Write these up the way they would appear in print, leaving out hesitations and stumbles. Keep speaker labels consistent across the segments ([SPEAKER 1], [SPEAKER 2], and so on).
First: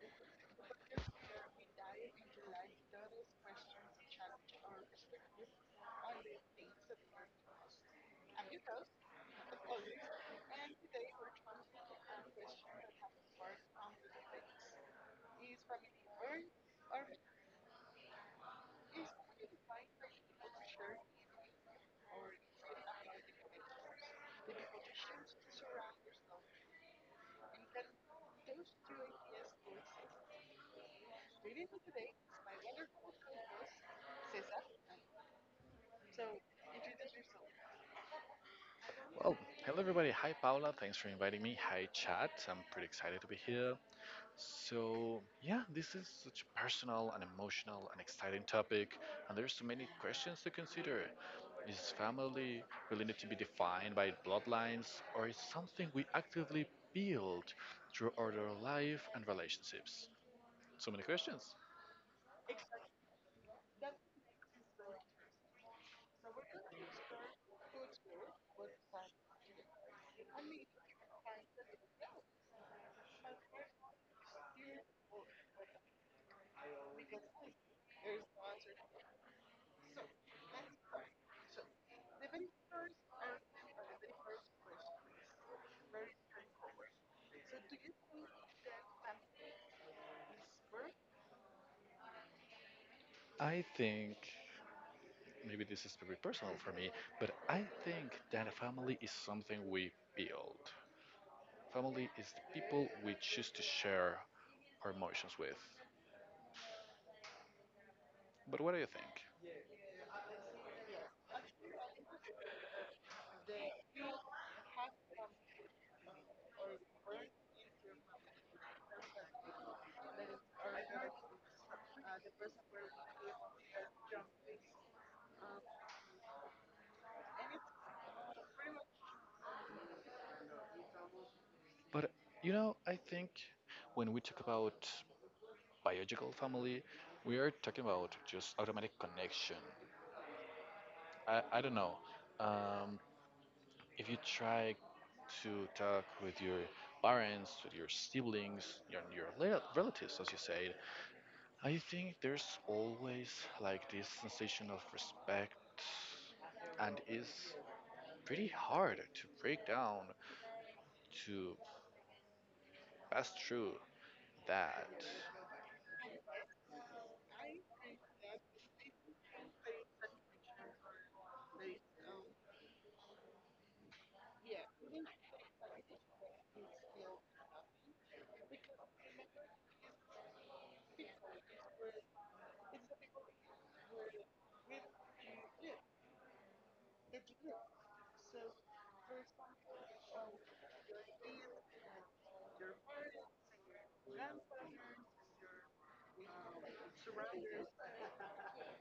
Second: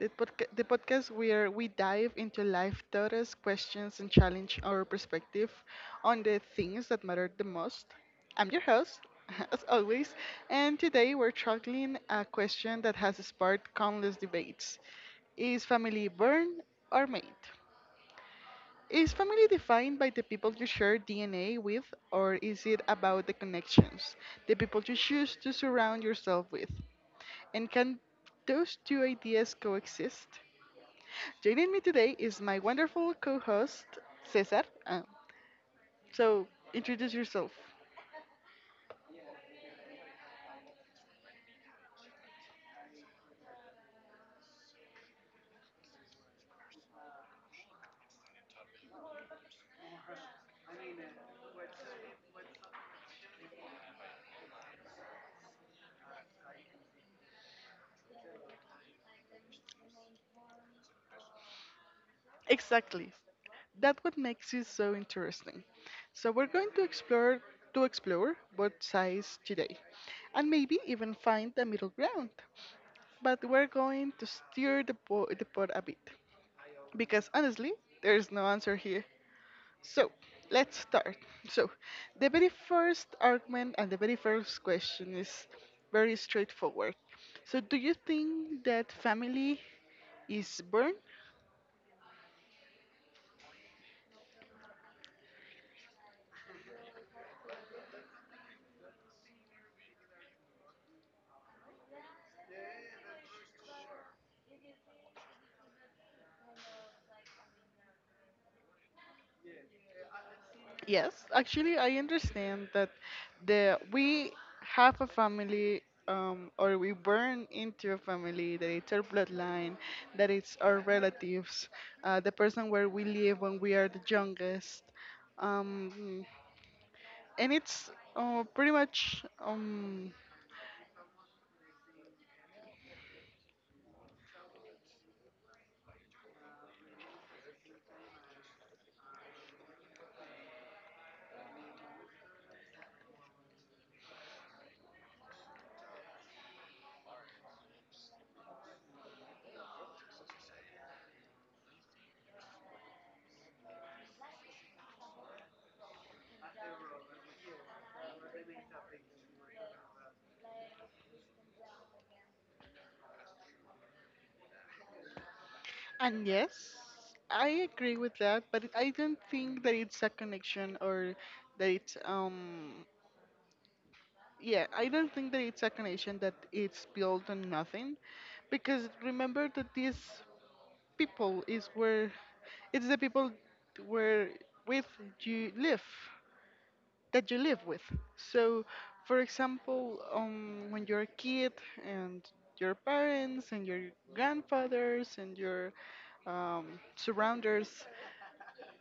[SPEAKER 1] the podcast where we dive into life taught us questions and challenge our perspective on the things that matter the most. I'm your host, as always, and today we're tackling a question that has sparked countless debates. Is family born or made? Is family defined by the people you share DNA with, or is it about the connections, the people you choose to surround yourself with? And can those two ideas coexist? Joining me today is my wonderful co host, Cesar. So, Introduce yourself.
[SPEAKER 2] Well, hello everybody. Hi Paula. Thanks for inviting me. Hi chat. I'm pretty excited to be here. So, yeah, this is such a personal and emotional and exciting topic, and there's so many questions to consider. Is family really need to be defined by bloodlines or is something we actively build through our life and relationships? So many questions.
[SPEAKER 1] Exactly. That's what makes you so interesting. So, we're going to explore both sides today and maybe even find the middle ground. But we're going to steer the pot a bit because honestly, there's no answer here. So let's start. So the very first argument and the very first question is very straightforward. So do you think that family is born?
[SPEAKER 2] I think maybe this is very personal for me, but I think that a family is something we build. Family is the people we choose to share our emotions with. But what do you think?
[SPEAKER 1] Yes, actually I understand that the we have a family, or we burn into a family that it's our bloodline, that it's our relatives, the person where we live when we are the youngest. Um, and it's pretty much
[SPEAKER 2] But you know, I think when we talk about biological family, we are talking about just automatic connection. I don't know. Um, if you try to talk with your parents, with your siblings, your relatives, as you said, I think there's always like this sensation of respect and is pretty hard to break down to pass through that.
[SPEAKER 1] and yes, I agree with that but I don't think that it's a connection or that it's yeah, I don't think that it's a connection that it's built on nothing because remember that these people is where it's the people where with you live that you live with. So, for example, when you're a kid and your parents and your grandfathers and your um, surrounders,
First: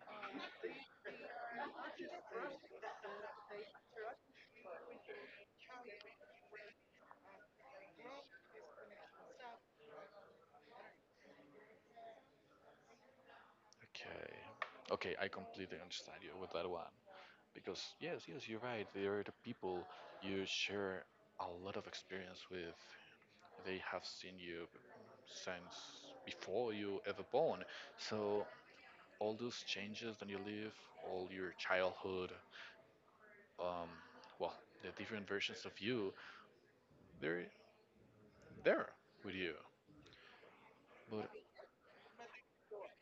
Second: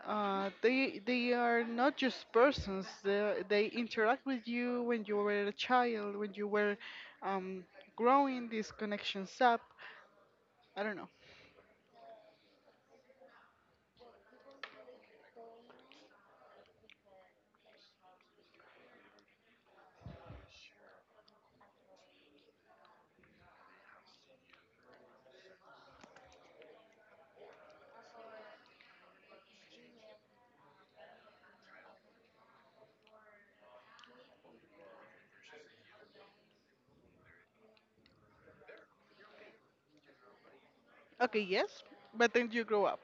[SPEAKER 1] they are not just persons. They interact with you when you were a child, when you were um, growing these connections up. I don't know.
[SPEAKER 2] Okay. Okay, I completely understand you with that one. Because, yes, yes, you're right. They are the people you share a lot of experience with. They have seen you since before you ever born. So, all those changes that you live, all your childhood, um, well, the different versions of you, they're there with you. But
[SPEAKER 1] Okay, yes, but then you grow up,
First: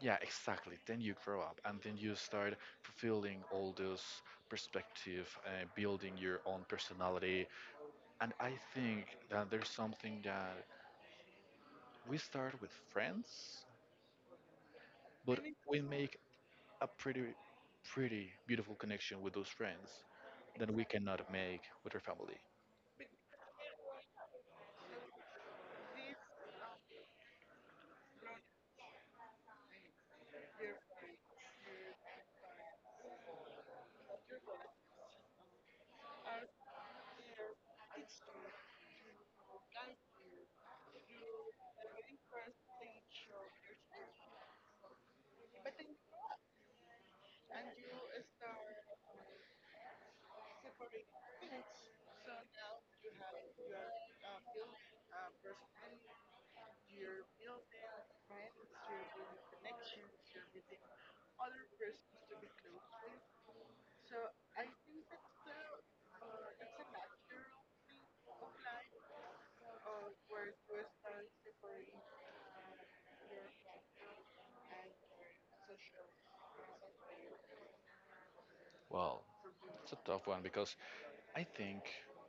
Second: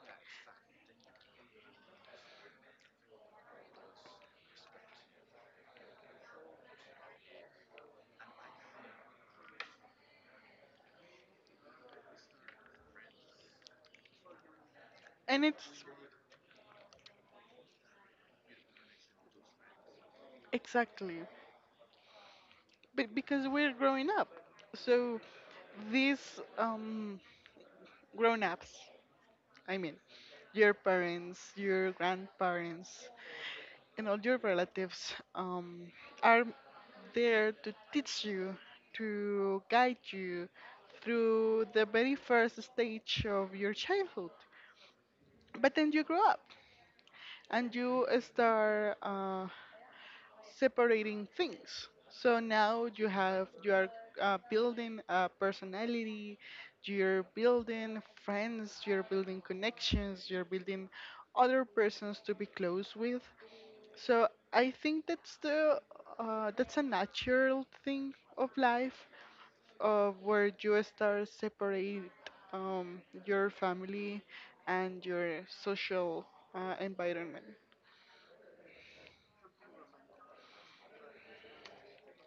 [SPEAKER 2] yeah, exactly. Then you grow up and then you start fulfilling all those perspective, building your own personality. And I think that there's something that we start with friends, but
[SPEAKER 1] and
[SPEAKER 2] mhm, we
[SPEAKER 1] it's
[SPEAKER 2] make a pretty beautiful connection with those friends that we cannot
[SPEAKER 1] exactly,
[SPEAKER 2] make with our family.
[SPEAKER 1] but because we're growing up, so these grown ups. I mean, your parents, your grandparents, and all your relatives are there to teach you, to guide you through the very first stage of your childhood. But then you grow up and you start separating things. So now you are building a personality, you're building friends, you're building connections, you're building other persons to be close with. So I think that's the that's a natural thing of life, where you start separate your family and your social environment.
[SPEAKER 2] Well, it's a tough one because I think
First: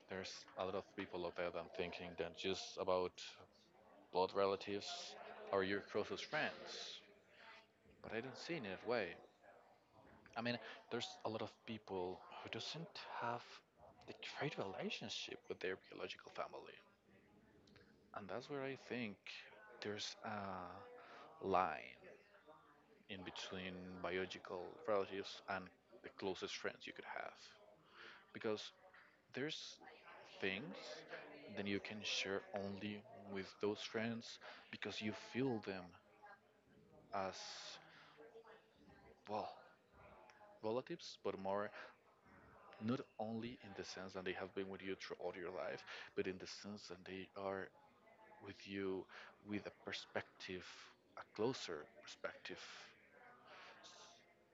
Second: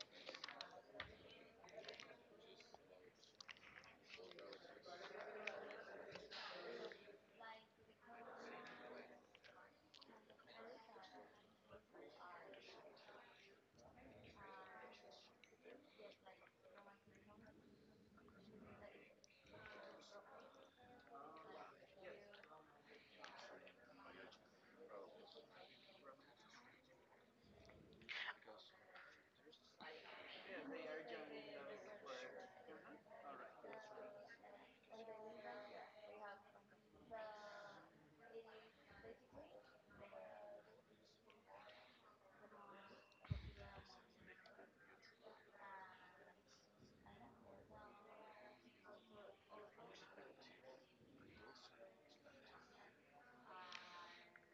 [SPEAKER 2] there's a lot of people out there that thinking that just about blood relatives are your closest friends, but I do not see it in that way. I mean, there's a lot of people who doesn't have the great relationship with their biological family, and that's where I think there's a line in between biological relatives and the closest friends you could have, because there's things that you can share only with those friends because you feel them as well relatives, but more not only in the sense that they have been with you through all your life, but in the sense that they are with you with a perspective, a closer perspective.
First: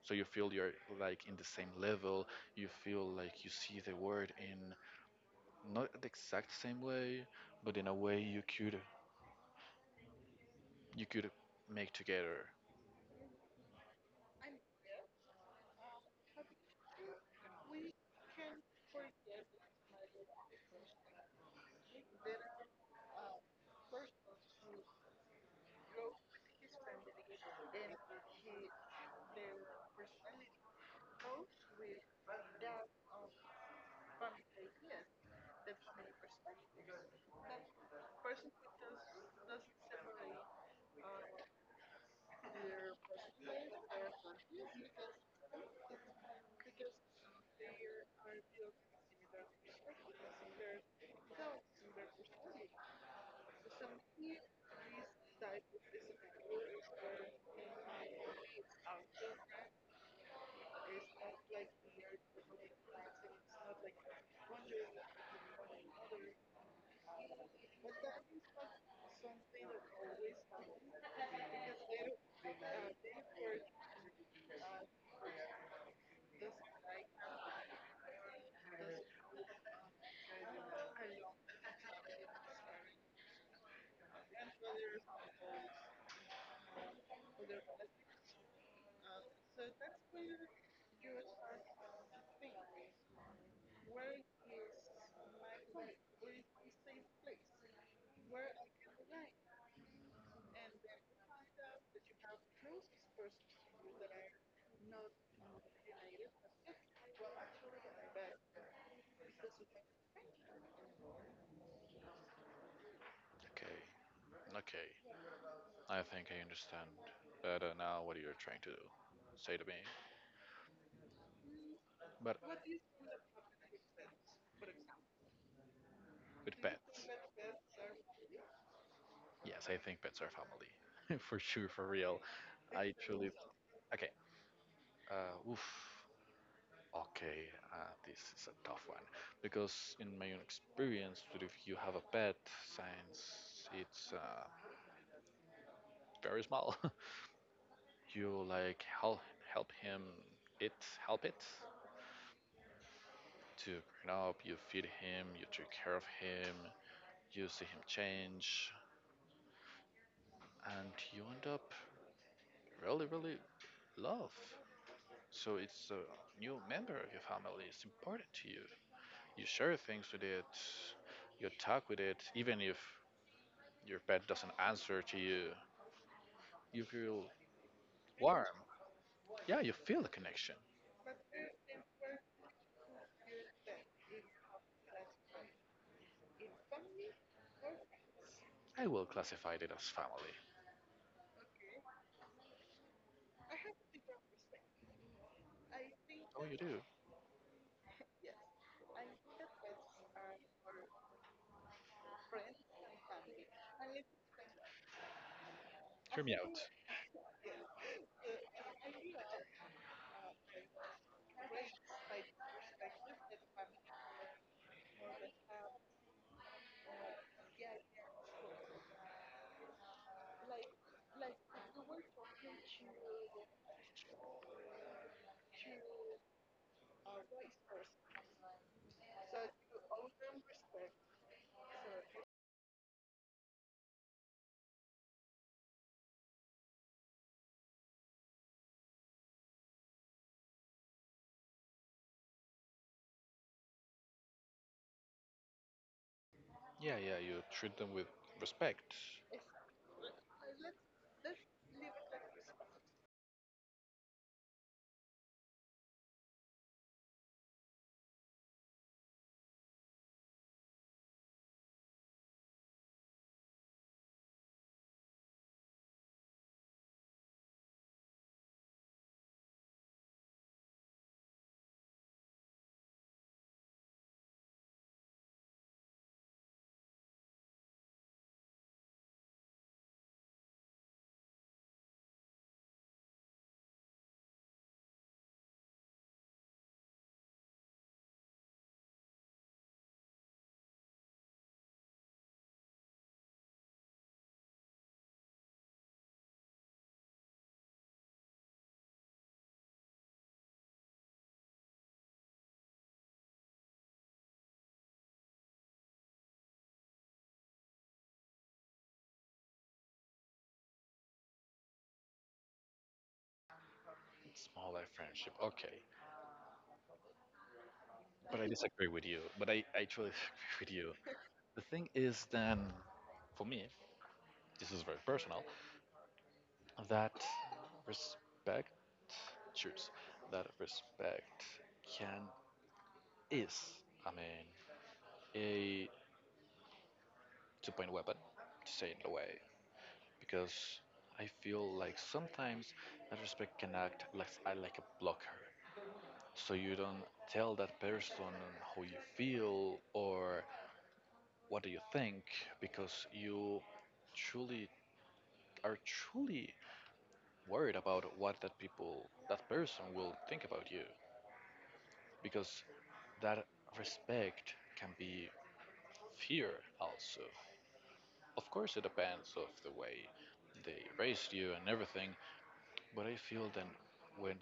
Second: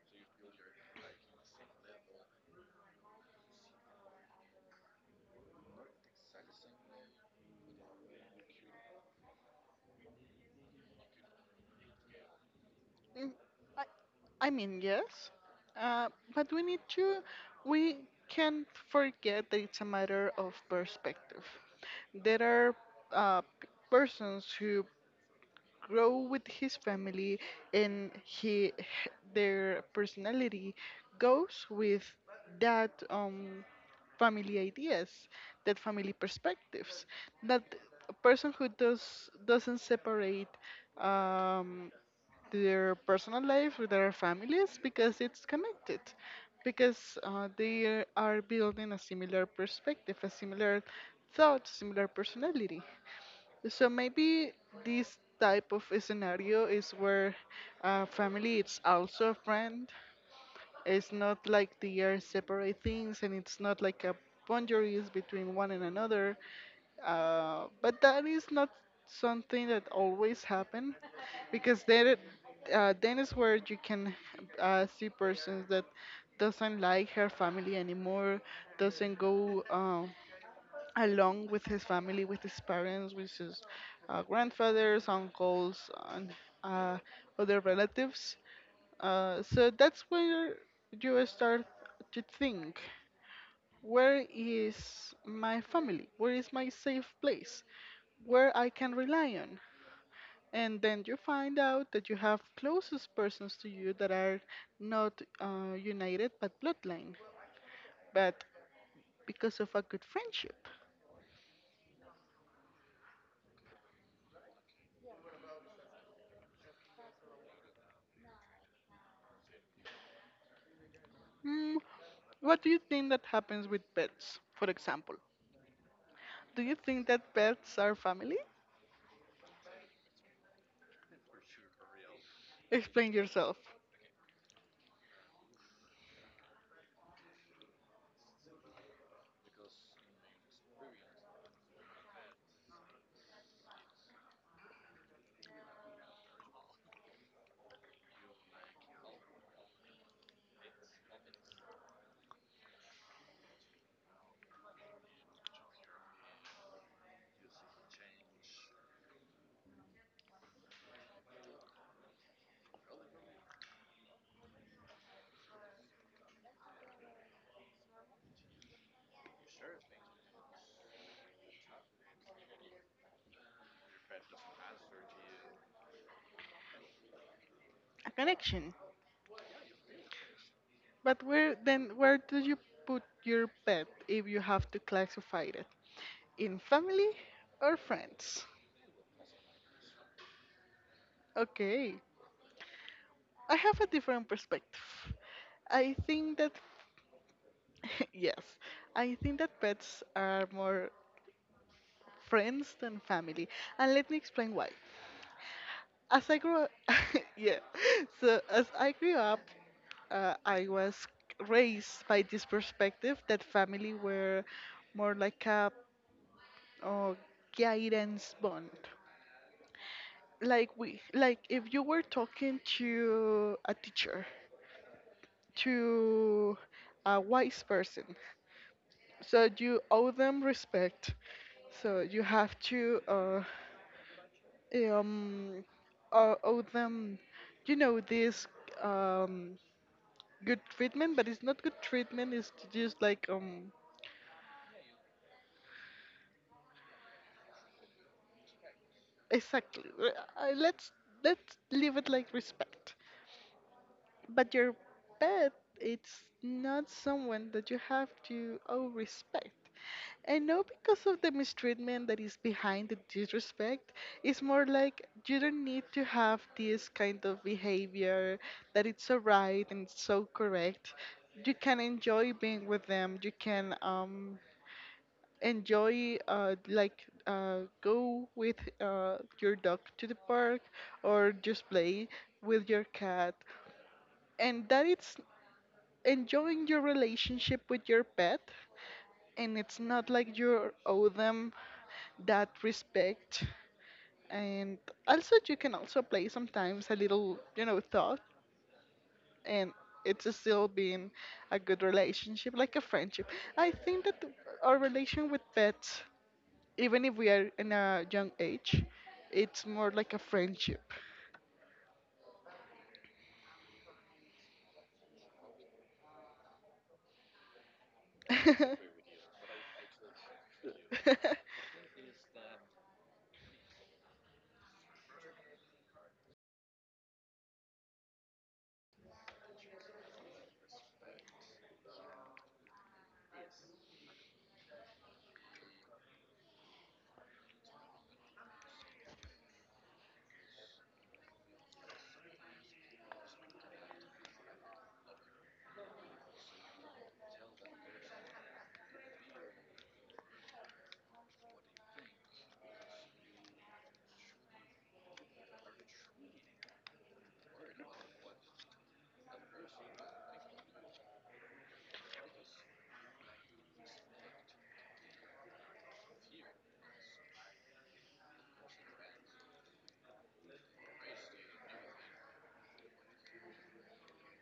[SPEAKER 2] So you feel you're like in the same level, you feel like you see the world in not the exact same way, but in a way you could make together.
[SPEAKER 1] Mm, I, I mean, yes, uh, but we can't forget that it's a matter of perspective. There are persons who grow with his family and he their personality goes with that family ideas, that family perspectives, that a person who doesn't separate um their personal life with their families because it's connected because they are building a similar perspective, a similar thought, similar personality. So maybe this type of scenario is where family is also a friend. It's not like they are separate things, and it's not like a boundaries between one and another. But that is not something that always happen, because then is where you can see persons that doesn't like her family anymore, doesn't go. Along with his family, with his parents, with his grandfathers, uncles, and uh, other relatives. So that's where you start to think, where is my family? Where is my safe place? Where I can rely on? And then you find out that you have closest persons to you that are not united but bloodline, but because of a good friendship.
[SPEAKER 2] Okay. Okay. I think I understand better now what you're trying to do. Say to me.
[SPEAKER 1] Hmm.
[SPEAKER 2] But
[SPEAKER 1] What do you think that happens with pets, for example?
[SPEAKER 2] with
[SPEAKER 1] Do you think
[SPEAKER 2] pets.
[SPEAKER 1] that pets are family?
[SPEAKER 2] Yes, I think pets are family. For sure, for real. I
[SPEAKER 1] Explain
[SPEAKER 2] truly.
[SPEAKER 1] yourself.
[SPEAKER 2] Okay. Oof. Okay, this is a tough one because, in my own experience, that if you have a pet, since it's very small, you like help him it help it to bring up. You feed him, you take care of him, you see him change, and you end up really, really love. So it's a new member of your family. It's important to you. You share things with it. You talk with it, even if your pet doesn't answer to you. You feel
[SPEAKER 1] A
[SPEAKER 2] warm.
[SPEAKER 1] connection.
[SPEAKER 2] Yeah, you feel the connection.
[SPEAKER 1] But where do you put your pet if you have to classify it? In family or friends?
[SPEAKER 2] I will classify it as family.
[SPEAKER 1] Okay. I have a different perspective. I think
[SPEAKER 2] Oh,
[SPEAKER 1] that
[SPEAKER 2] you do.
[SPEAKER 1] yes, I think that pets are more friends than family. And let me explain why.
[SPEAKER 2] Hear
[SPEAKER 1] As
[SPEAKER 2] me
[SPEAKER 1] I
[SPEAKER 2] out.
[SPEAKER 1] grew, yeah. So as I grew up, I was raised by this perspective that family were more like a uh, guidance bond. Like we, like if you were talking to a teacher, to a wise person, so you owe them respect. So you have to um, owe them, you know, this um, good treatment, but it's not good treatment. It's just like
[SPEAKER 2] Yeah, yeah. You treat them with respect.
[SPEAKER 1] exactly. Let's leave it like respect. But your pet, it's not someone that you have to owe respect. And no, because of the mistreatment that is behind the disrespect, it's more like you don't need to have this kind of behavior that it's so right and so correct. You can enjoy being with them. You can enjoy like go with your dog to the park or just play with your cat and that it's enjoying your relationship with your pet and it's not like you owe them that respect and also you can also play sometimes a little you know thought and it's still being a good relationship, like a friendship. I think that our relation with pets, even if we are in a young age, it's more like a friendship.
[SPEAKER 2] Small life friendship. Okay, but I disagree with you. But I truly disagree with you. The thing is, then, for me, this is very personal. that respect choose that respect can is I mean a two-point weapon to say it in a way, because I feel like sometimes that respect can act like a blocker, so you don't tell that person how you feel or what do you think, because you truly truly worried about what that person will think about you, because that respect can be fear also. Of course, it depends of the way they raised you and everything, but I feel then when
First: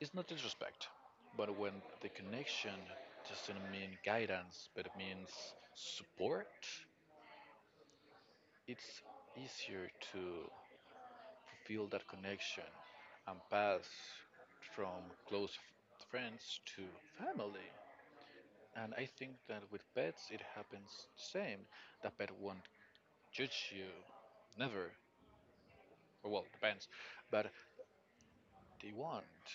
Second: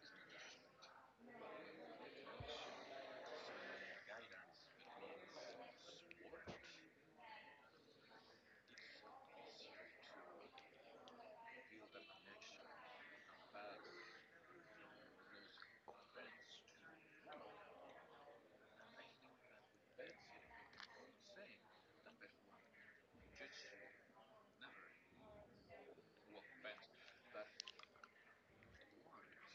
[SPEAKER 2] it's not disrespect, but when the connection doesn't mean guidance, but it means support, it's easier to feel that connection and pass from close friends to family. And I think that with pets it happens the same. The pet won't judge you, never. Or, well, depends, but they won't.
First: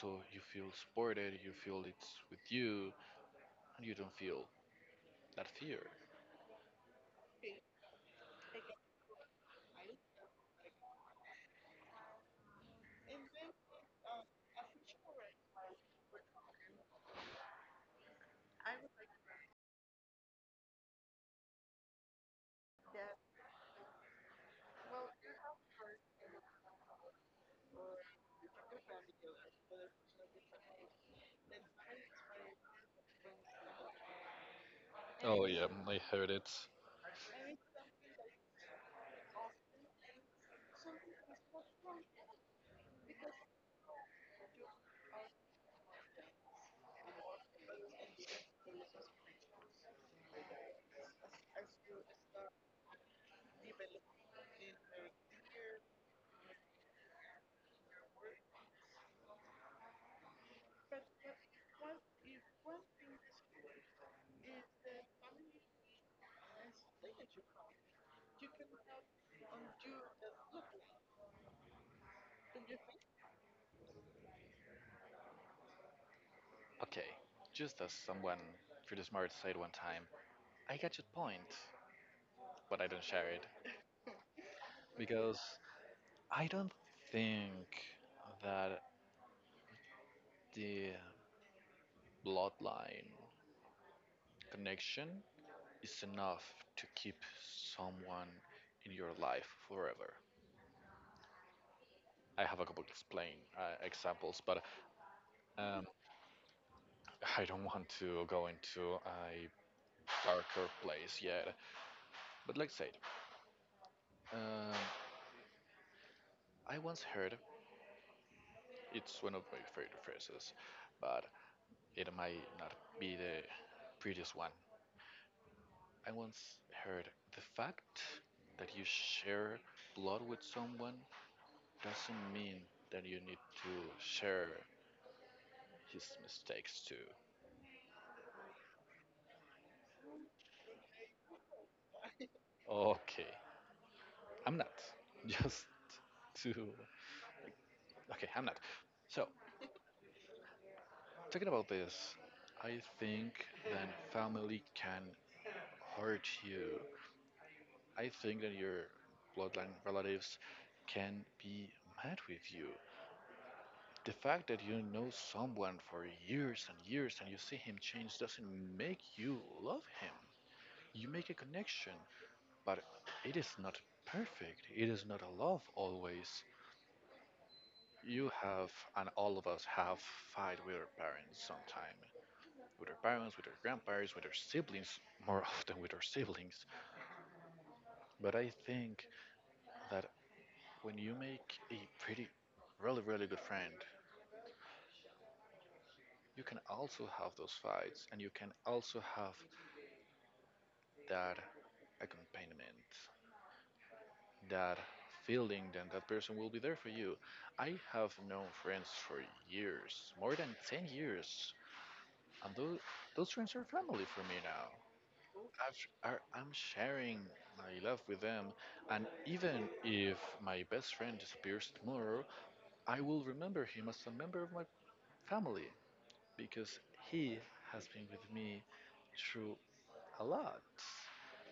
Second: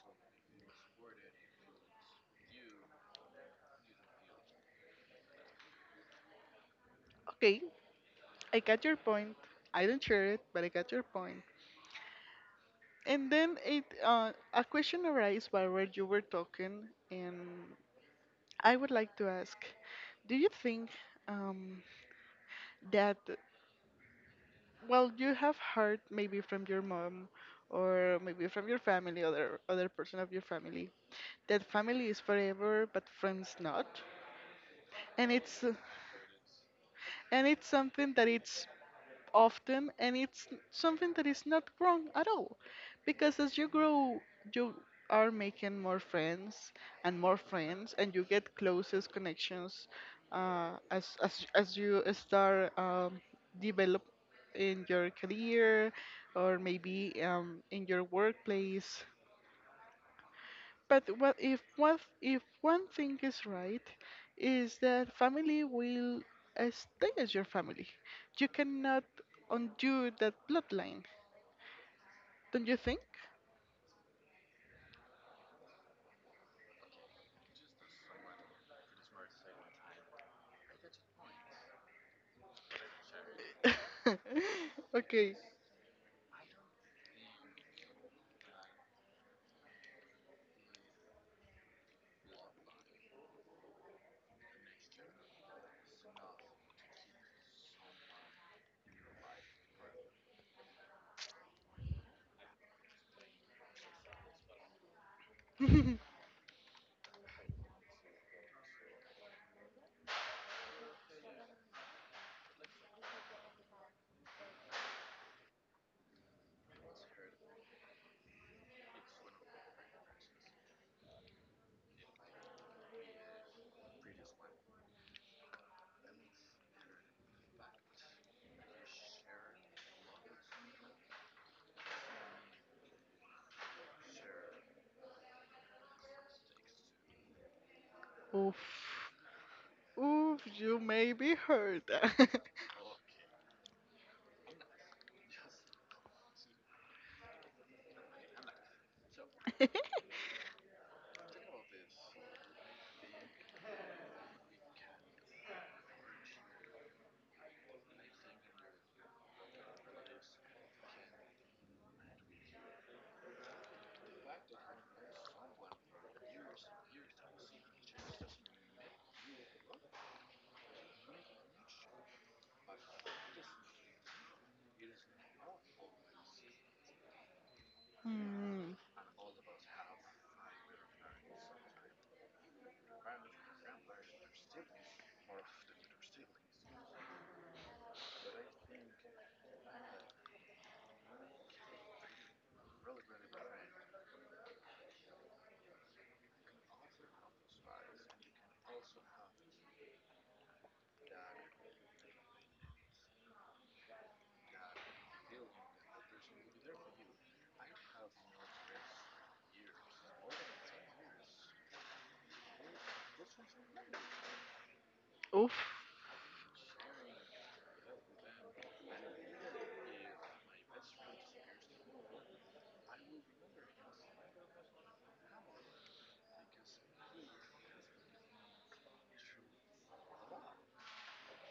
[SPEAKER 2] So you feel supported, you feel it's with you, and you don't feel that fear.
[SPEAKER 1] Okay, I got your point. I don't share it, but I got your point. And then it a question arises while where you were talking, and I would like to ask, do you think um, that, well, you have heard maybe from your mom or maybe from your family, other person of your family, that family is forever, but friends not. And
[SPEAKER 2] Oh
[SPEAKER 1] it's
[SPEAKER 2] yeah, I heard it.
[SPEAKER 1] and it's something that it's often and it's something that is not wrong at all because as you grow you are making more friends and you get closest connections as you start develop in your career or maybe in your workplace, but what if one thing is right, is that family will stay as your family. You cannot undo that bloodline, don't you think?
[SPEAKER 2] Okay, just as someone pretty smart said one time, I get your point, but I don't share it
[SPEAKER 1] Okay.
[SPEAKER 2] because I don't think that the bloodline connection is enough to keep someone in your life forever. I have a couple of explain examples, but um, I don't want to go into a darker place yet. But like I said, um, I once heard, it's one of my favorite phrases, but it might not be the prettiest one. I once heard the fact that you share blood with someone doesn't mean that you need to share his mistakes too.
[SPEAKER 1] Oof. Oof, you may be hurt.
[SPEAKER 2] Okay, I'm not. Just to. Okay, I'm not. So, talking about this, I think that family can hurt you. I think that your bloodline relatives can be mad with you. The fact that you know someone for years and years and you see him change doesn't make you love him. You make a connection, but it is not perfect. It is not a love always. You have,
[SPEAKER 1] Hmm.
[SPEAKER 2] and all of us have, fight with our parents sometime. With our parents, with our grandparents, with our siblings, more often with our siblings. But I think that when you make a pretty, really, really good friend, you can also have those fights and you can also have that accompaniment, that feeling that that person will be there for you. I have known friends for years, more than 10 years, and those friends are family for me now.
[SPEAKER 1] Oof.
[SPEAKER 2] I'm sharing my love with them, and even if my best friend disappears tomorrow, I will remember him as a member of my family because he has been with me through a lot.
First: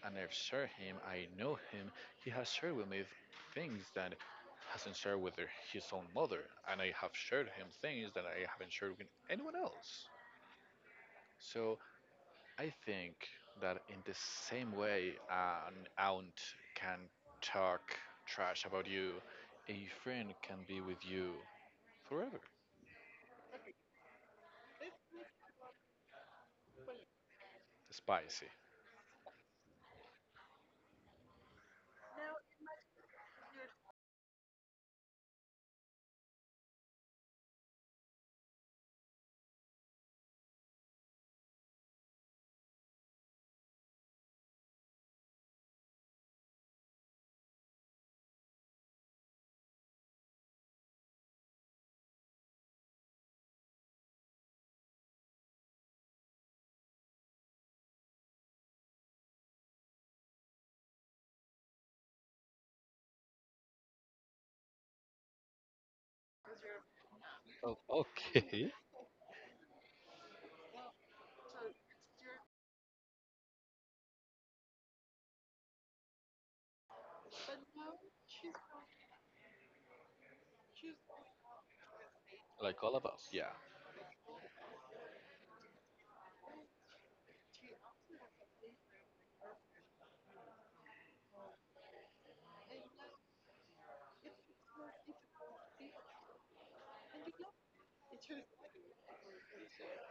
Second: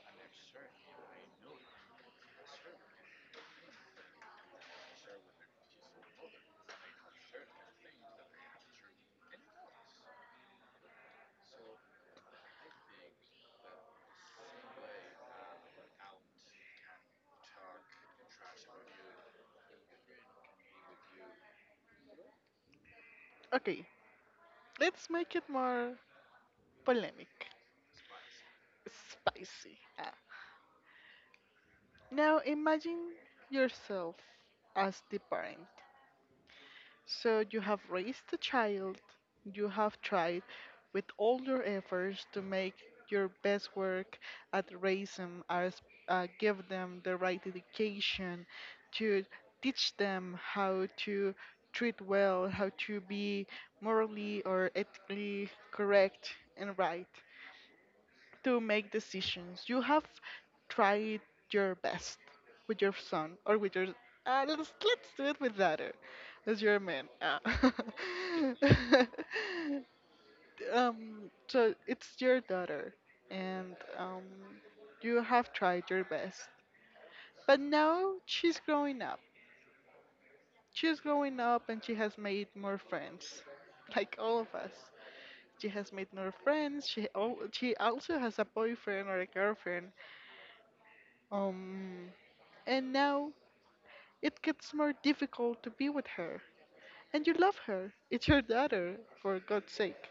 [SPEAKER 2] And I've shared him, I know him, he has shared with me things that hasn't shared with his own mother, and I have shared him things that I haven't shared with anyone else. So I think that in the same way an aunt can talk trash about you, a friend can be with you forever.
[SPEAKER 1] Okay, let's make it more polemic,
[SPEAKER 2] Spicy.
[SPEAKER 1] spicy. Ah. Now imagine yourself as the parent. So you have raised the child, you have tried with all your efforts to make your best work at raise them, give them the right education, to teach them how to treat well, how to be morally or ethically correct and right to make decisions. You have tried your best with your son or with your. Let's do it with daughter, as your man.
[SPEAKER 2] Oh, okay.
[SPEAKER 1] Um. So it's your daughter, and you have tried your best. But now she's growing up. She's growing up, and she has made more
[SPEAKER 2] Like all of us.
[SPEAKER 1] friends,
[SPEAKER 2] Yeah.
[SPEAKER 1] like all of us. She has made more friends. She also has a boyfriend or a girlfriend. Um, And now it gets more difficult to be with her. And you love her. It's your daughter, for God's sake.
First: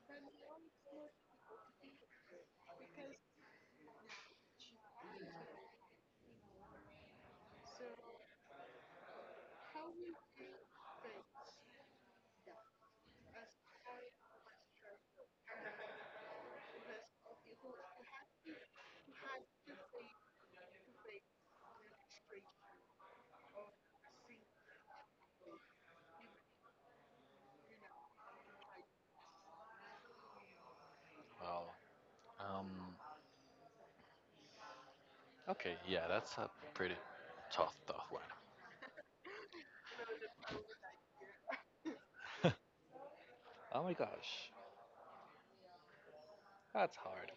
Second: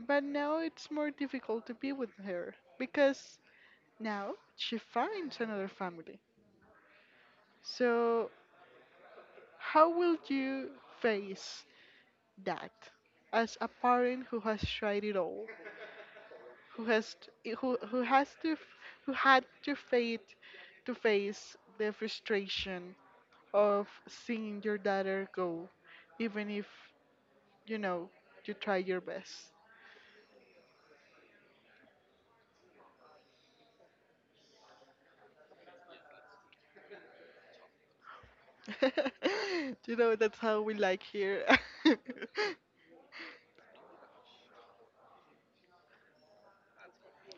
[SPEAKER 1] But now it's more difficult to be with her because now she finds another family. So, how will you face that as a parent who has tried it all, who has who has to who had to face the frustration of seeing your daughter go, even if you know, you try your best.
[SPEAKER 2] Well, um, okay, yeah, that's a pretty tough one.
[SPEAKER 1] You know, that's how we like here.
[SPEAKER 2] Oh my gosh, that's hard.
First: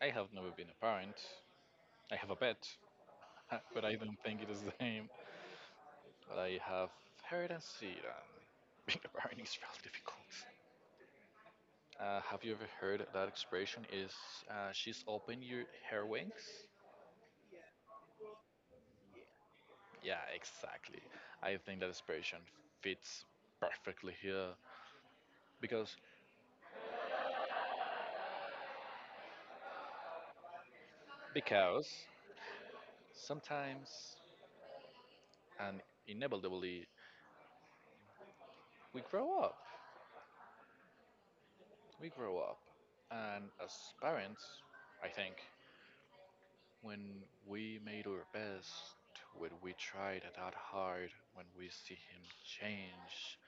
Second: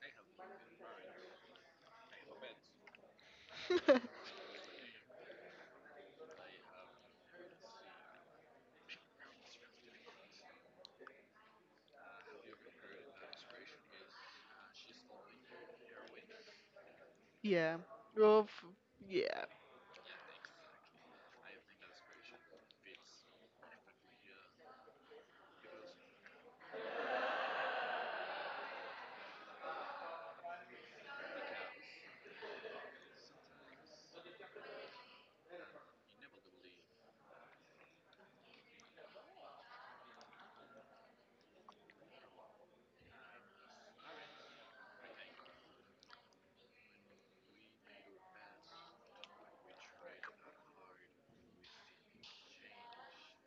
[SPEAKER 2] I have never been a parent. I have a pet, but I don't think it is the same. But I have heard and seen being a parent is really difficult. Have you ever heard that expression? Is she's open your her wings?
[SPEAKER 1] Yeah. Well, f- yeah.
[SPEAKER 2] Yeah, exactly. I think that expression fits perfectly here because because sometimes and inevitably we grow up. We grow up, and as parents, I think when we made our best, when we tried that hard, when we see him change,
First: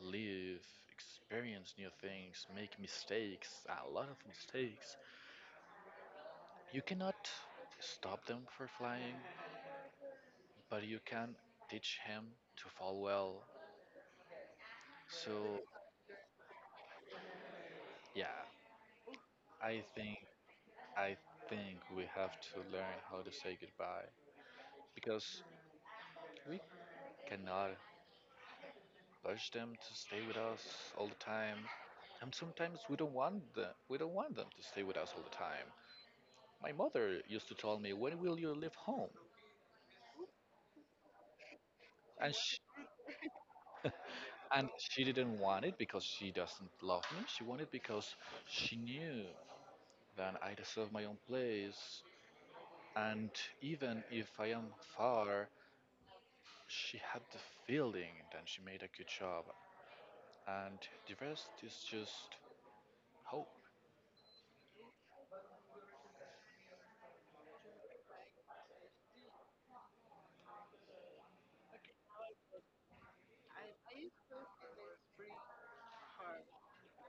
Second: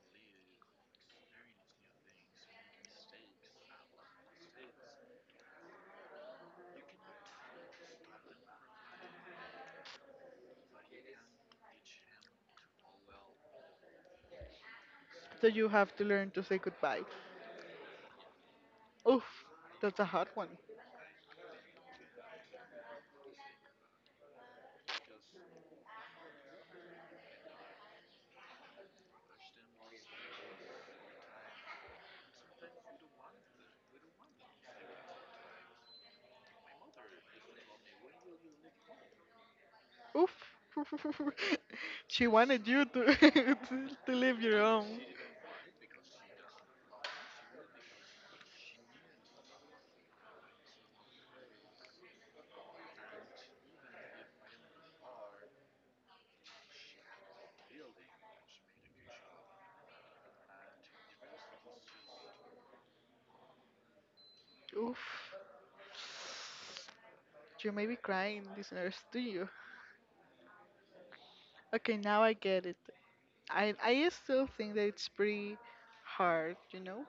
[SPEAKER 2] live, experience new things, make mistakes, a lot of mistakes, you cannot stop them for flying, but you can teach him to fall well.
[SPEAKER 1] So
[SPEAKER 2] So
[SPEAKER 1] you have to learn to say goodbye.
[SPEAKER 2] yeah,
[SPEAKER 1] Oof,
[SPEAKER 2] I
[SPEAKER 1] that's a
[SPEAKER 2] think
[SPEAKER 1] hard one.
[SPEAKER 2] I think we have to learn how to say goodbye because we cannot push them to stay with us all the time. And sometimes we don't want them. We don't want them to stay with us all the time. My mother used to tell me, "When will you leave home?"
[SPEAKER 1] Oof. She
[SPEAKER 2] And
[SPEAKER 1] wanted you to to leave your home.
[SPEAKER 2] she didn't want it because she doesn't love me. She wanted it because she knew that I deserve my own place. And even if I am far, she had the feeling that she made a good job. And the rest is just hope.
[SPEAKER 1] Oof. You may be crying, listeners, do you? Okay, now I get it. I still think that it's pretty hard, you know?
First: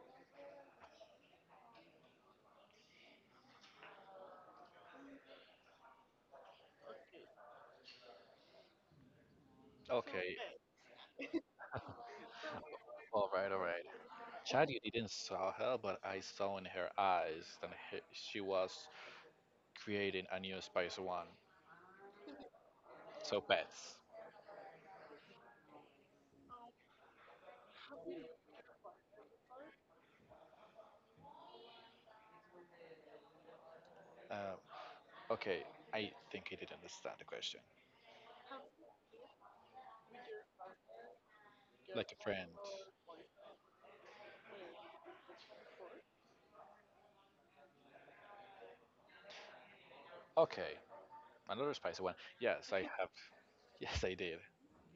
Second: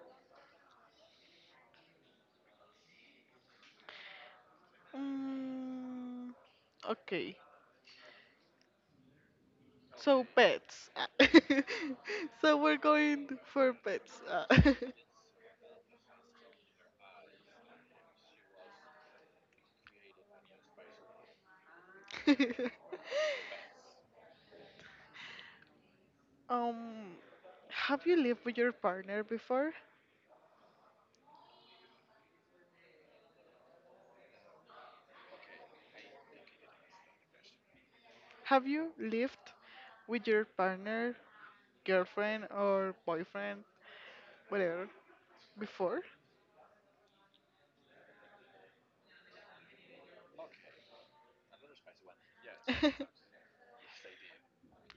[SPEAKER 1] Mm, okay. So
[SPEAKER 2] Okay.
[SPEAKER 1] pets. Ah. So we're
[SPEAKER 2] All
[SPEAKER 1] going
[SPEAKER 2] right. All
[SPEAKER 1] for
[SPEAKER 2] right.
[SPEAKER 1] pets. Ah.
[SPEAKER 2] Chad, you didn't saw her, but I saw in her eyes that she was creating a new Spice One. So pets.
[SPEAKER 1] um, have you lived with your partner before?
[SPEAKER 2] Uh, okay, I think he didn't understand the question.
[SPEAKER 1] Have you lived with your partner,
[SPEAKER 2] Like a
[SPEAKER 1] girlfriend
[SPEAKER 2] friend.
[SPEAKER 1] or boyfriend, whatever, before?
[SPEAKER 2] Okay, another Spice One. Yes, I have. Yes, I did.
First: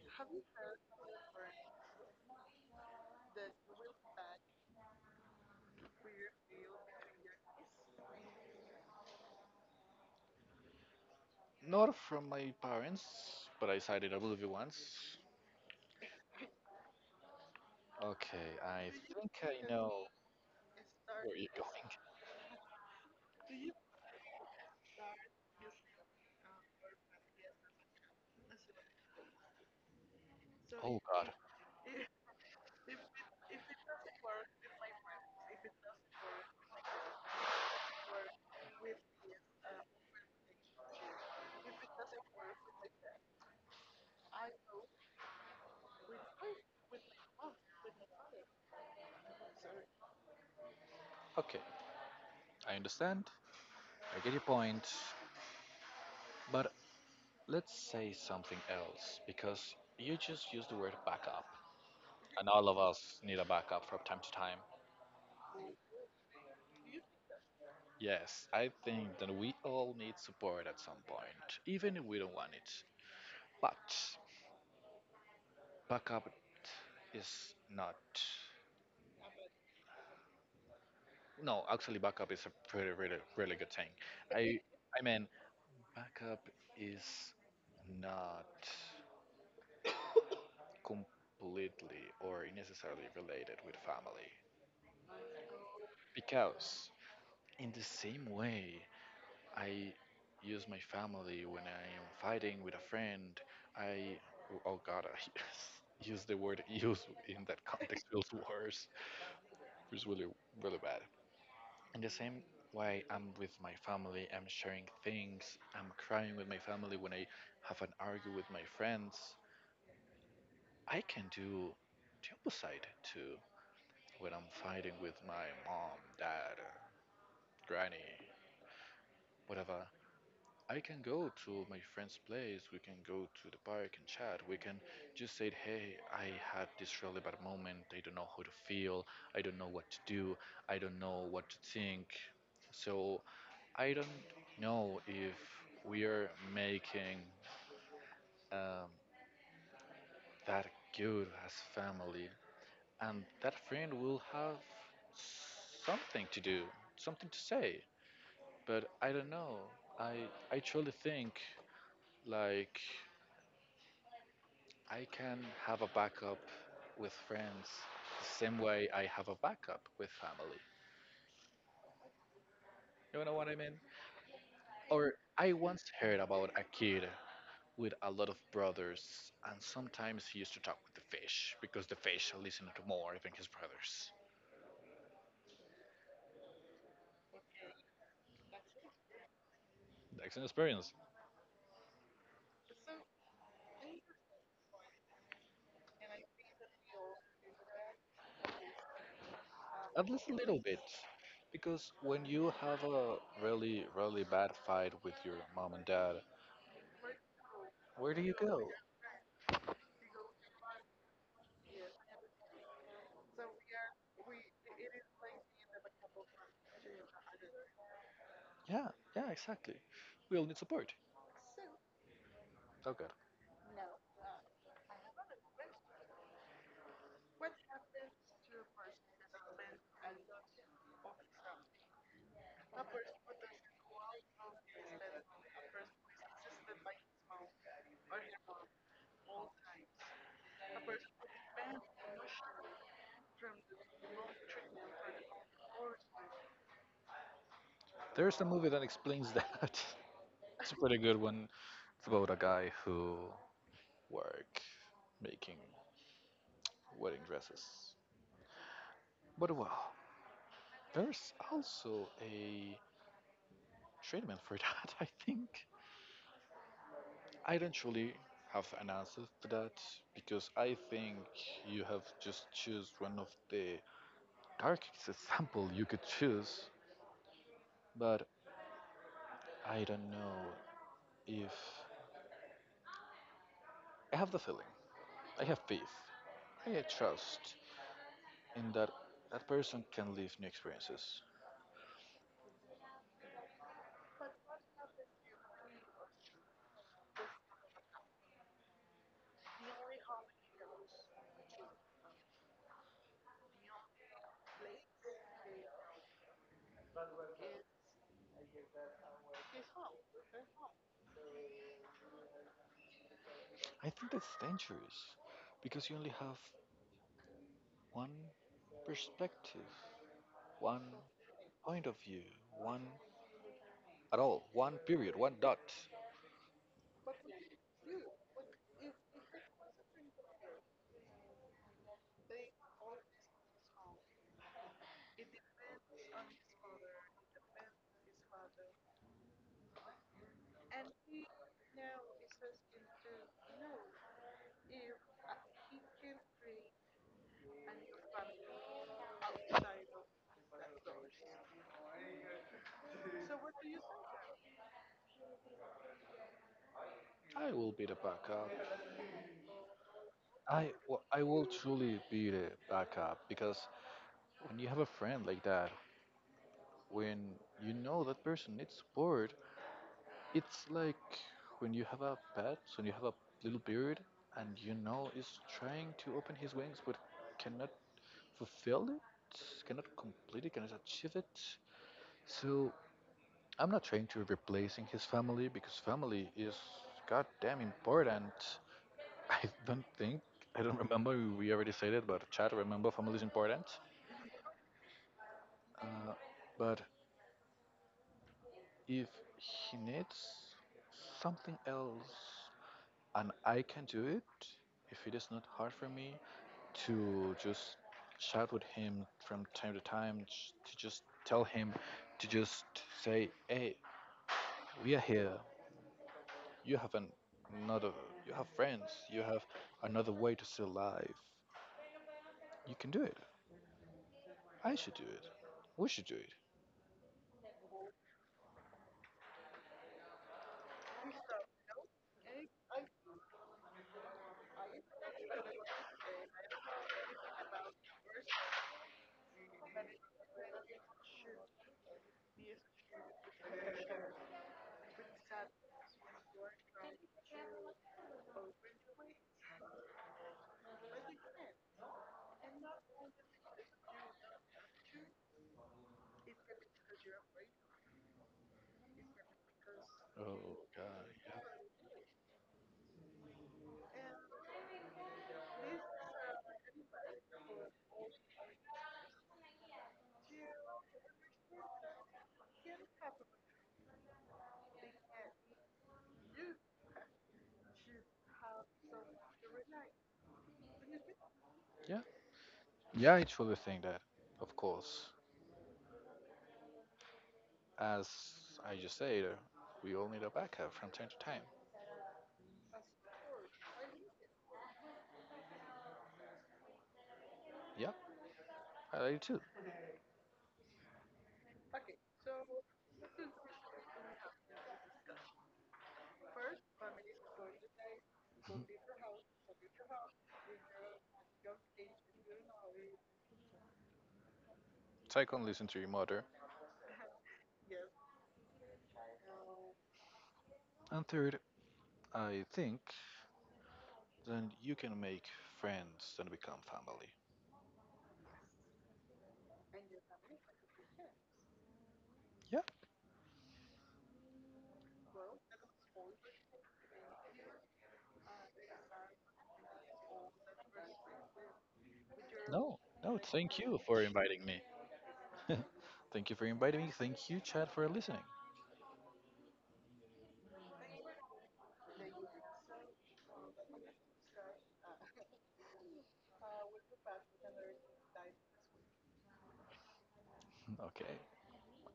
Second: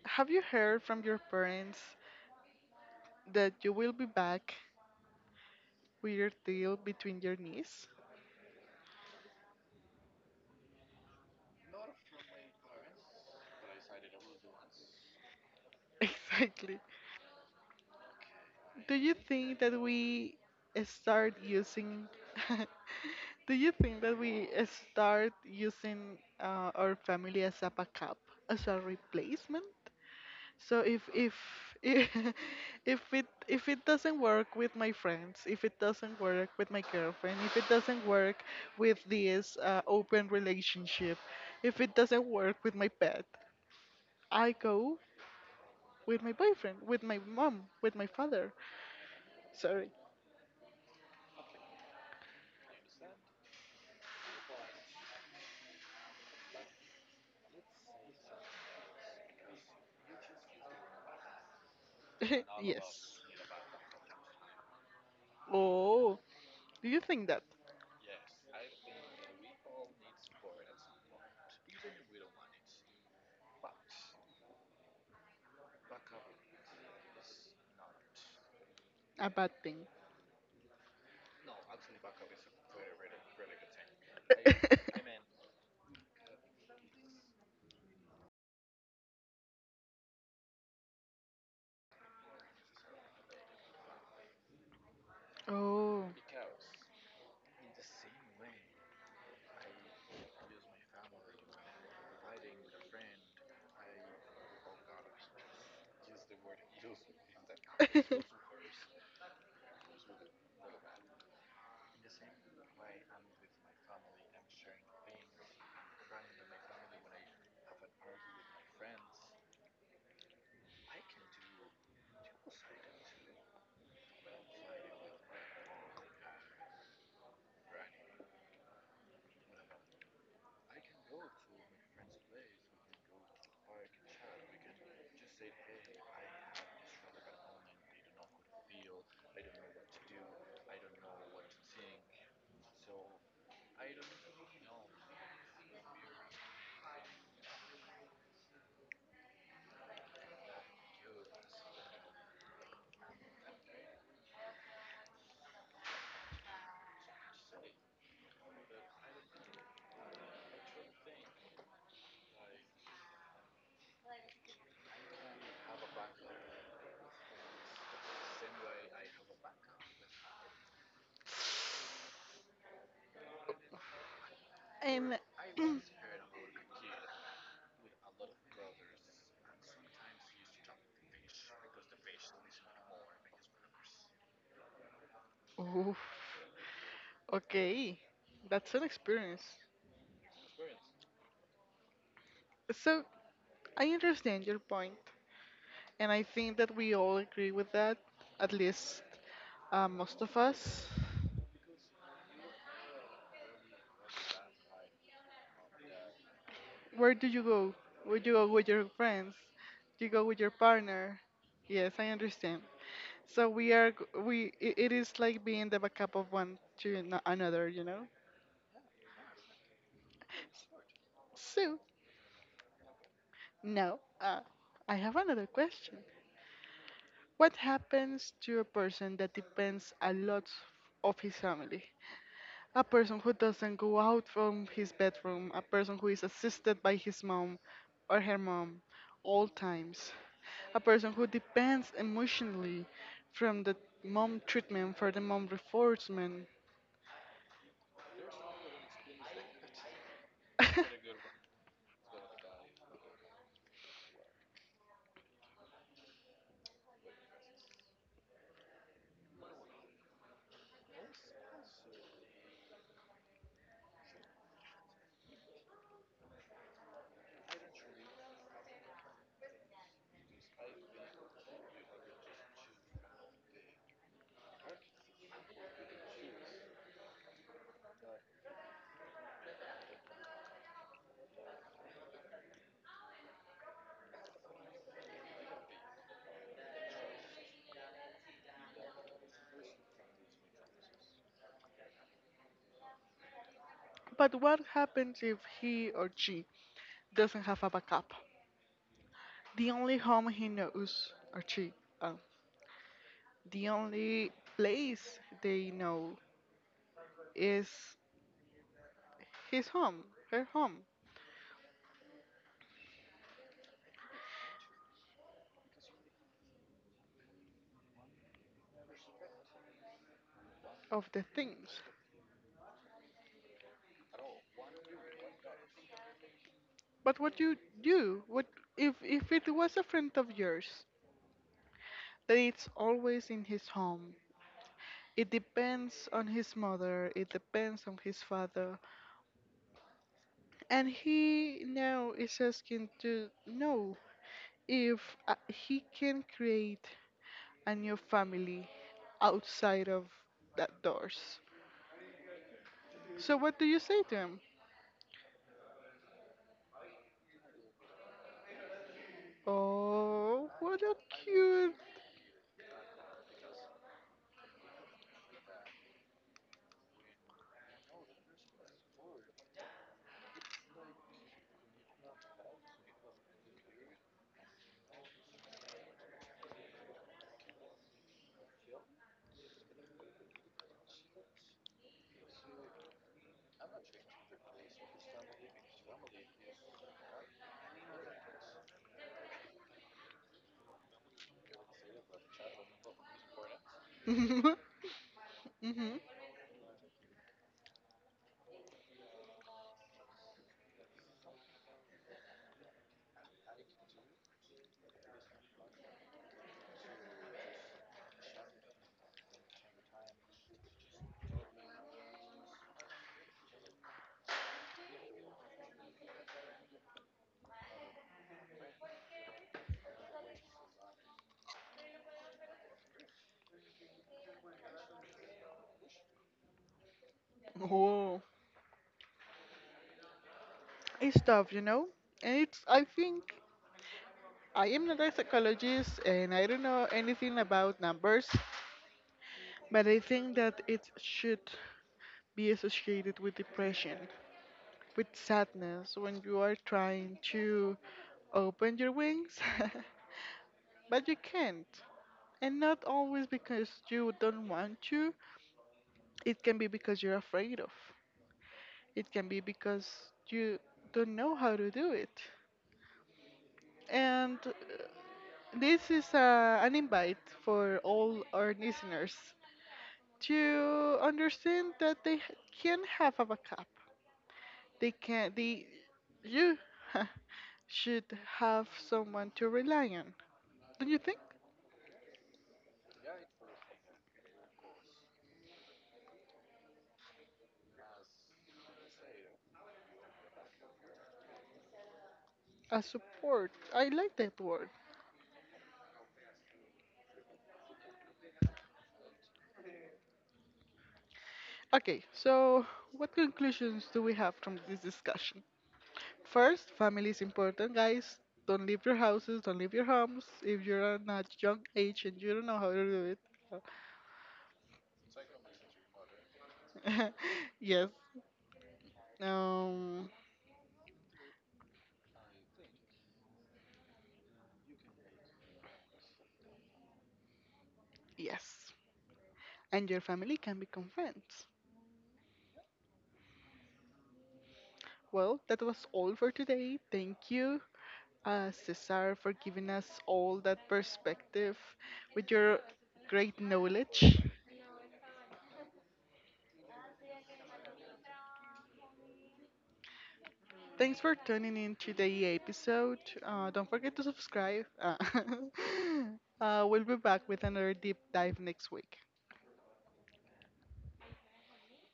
[SPEAKER 1] Have you heard from your parents that you will be back weird deal between your knees.
[SPEAKER 2] Not from my parents, but I signed a movie once.
[SPEAKER 1] Exactly.
[SPEAKER 2] Okay, I
[SPEAKER 1] Do you
[SPEAKER 2] think I
[SPEAKER 1] think that
[SPEAKER 2] know
[SPEAKER 1] we
[SPEAKER 2] where
[SPEAKER 1] start
[SPEAKER 2] you're going.
[SPEAKER 1] using Do you think that we start using our family as a backup, as a replacement? So
[SPEAKER 2] Oh
[SPEAKER 1] if
[SPEAKER 2] God.
[SPEAKER 1] if if if it doesn't work with my friends, if it doesn't work with my girlfriend, if it doesn't work with this open relationship, if it doesn't work with my pet, I go with my boyfriend, with my mom, with my father. Sorry.
[SPEAKER 2] Okay, I understand. I get your point, but let's say something else because you just used the word backup, and all of us
[SPEAKER 1] Yes.
[SPEAKER 2] need a backup from time to time.
[SPEAKER 1] Oh, do you think that
[SPEAKER 2] Yes, I think that we all need support at some point, even if we don't want it. But backup is not.
[SPEAKER 1] a bad thing?
[SPEAKER 2] No, actually, backup is a pretty, really, really good thing. I, I mean, backup is not completely or necessarily related with family
[SPEAKER 1] Oh.
[SPEAKER 2] because in the same way I use my family when I am fighting with a friend. I, oh God, I use the word use in that context feels worse. It's really, really bad. In the same way, I'm with my family, I'm sharing things, I'm crying with my family when I have an argument with my friends. I can do the opposite too when I'm fighting with my mom, dad, granny, whatever. I can go to my friend's place, we can go to the park and chat. We can just say, hey, I had this really bad moment. I don't know how to feel. I don't know what to do. I don't know what to think. So I don't know if we are making um, that good as family. And that friend will have something to do, something to say. But I don't know. I, I truly think like I can have a backup with friends the same way I have a backup with family. You know what I mean?
[SPEAKER 1] Um.
[SPEAKER 2] Or I once heard about a kid with a lot of brothers, and sometimes he used to talk with the fish because the fish listened to more than his brothers.
[SPEAKER 1] Oof. Okay, that's an experience.
[SPEAKER 2] That's an experience,
[SPEAKER 1] So I understand your point, and I think that we all agree with that, at least
[SPEAKER 2] at
[SPEAKER 1] most
[SPEAKER 2] least a
[SPEAKER 1] of
[SPEAKER 2] little bit.
[SPEAKER 1] us.
[SPEAKER 2] Because when you have a really, really bad fight with your mom and dad,
[SPEAKER 1] Where do you go?
[SPEAKER 2] where do
[SPEAKER 1] Would
[SPEAKER 2] you
[SPEAKER 1] you go
[SPEAKER 2] go?
[SPEAKER 1] with your friends? Do you go with your partner? Yes, I understand. So we are it is like being the backup of one to another, you know.
[SPEAKER 2] Yeah, yeah, exactly. We all need support.
[SPEAKER 1] So
[SPEAKER 2] Oh, God.
[SPEAKER 1] now I have another question. What happens to a person that depends a lot of his family? A person who doesn't go out from his bedroom, a person who is assisted by his mom or her mom all times, a person who depends emotionally from the mom treatment for the mom reinforcement.
[SPEAKER 2] There's a movie that explains that. It's a pretty good one. It's about a guy who work making wedding dresses. But well, there's also a treatment for that, I think. I don't really have an answer to that because I think you have just choose one of the darkest example you could choose. But I don't know if I have the feeling. I have faith. I trust in that that person can live new experiences.
[SPEAKER 1] But what happens if he or she doesn't have a backup? The only home he knows or she, uh, the only place they know is his home, her home
[SPEAKER 2] I think that's dangerous because you only have one perspective, one
[SPEAKER 1] of the things.
[SPEAKER 2] point of view, one at all, one period, one dot.
[SPEAKER 1] But what you do, what if it was a friend of yours that it's always in his home? It depends on his mother, it depends on his father, and he now is asking to know if he can create a new family outside of that doors. So what do you say to him?
[SPEAKER 2] I will be the backup.
[SPEAKER 1] Oh, what a
[SPEAKER 2] I will
[SPEAKER 1] cute.
[SPEAKER 2] truly be the backup because when you have a friend like that, when you know that person needs support, it's like when you have a pet, when you have a little bird, and you know is trying to open his wings but cannot fulfill it, cannot complete it, cannot achieve it. So I'm not trying to replacing his family because family is goddamn important. I don't think I don't remember we already said it, but chat remember family is important.
[SPEAKER 1] Mhm.
[SPEAKER 2] Uh, but if he needs something else and I can do it, if it is not hard for me to just chat with him from time to time, to just tell him to just say, hey, we are here. You have an, another. You have friends. You have another way to see life. You can do it. I should do it. We should do it.
[SPEAKER 1] Oh. It's tough, you know, and it's. I think I am not a psychologist, and I don't know anything about numbers, but I think that it should be associated with depression, with sadness, when you are trying to open your wings, but you can't. And not always because you don't want to, it can be because you're afraid of. It can be because you
[SPEAKER 2] Oh God.
[SPEAKER 1] don't know how to do it. And this is an invite for all our listeners to understand that can have a backup. They can, they, you should have someone to rely on. Don't you think?
[SPEAKER 2] Yeah. Yeah, I truly think that. Of course, as I just said, we all need a backup from time to time.
[SPEAKER 1] A support. I like that word.
[SPEAKER 2] Yeah, I do too.
[SPEAKER 1] Okay, so what conclusions do we have from this discussion? First, family is important, guys. Don't leave your houses, don't leave your homes. If you're on a young age and you don't know how to do it,
[SPEAKER 2] Second, listen to your mother.
[SPEAKER 1] uh, yes, um,
[SPEAKER 2] And third, I think then you can make friends and become family.
[SPEAKER 1] yes. And your family can become friends.
[SPEAKER 2] Yeah.
[SPEAKER 1] Well, that was all for today. Thank you, Cesar, for giving us all that perspective with your
[SPEAKER 2] No, no,
[SPEAKER 1] great
[SPEAKER 2] thank you for
[SPEAKER 1] knowledge.
[SPEAKER 2] inviting me. Thank you for inviting me. Thank you, Chad, for listening.
[SPEAKER 1] Thanks for tuning in to the episode. Don't forget to subscribe. We'll be back with another deep dive next week.
[SPEAKER 2] Okay.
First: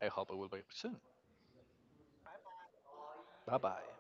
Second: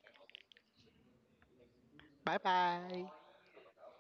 [SPEAKER 2] I hope I will be back soon.
[SPEAKER 1] Bye bye.
[SPEAKER 2] Bye bye.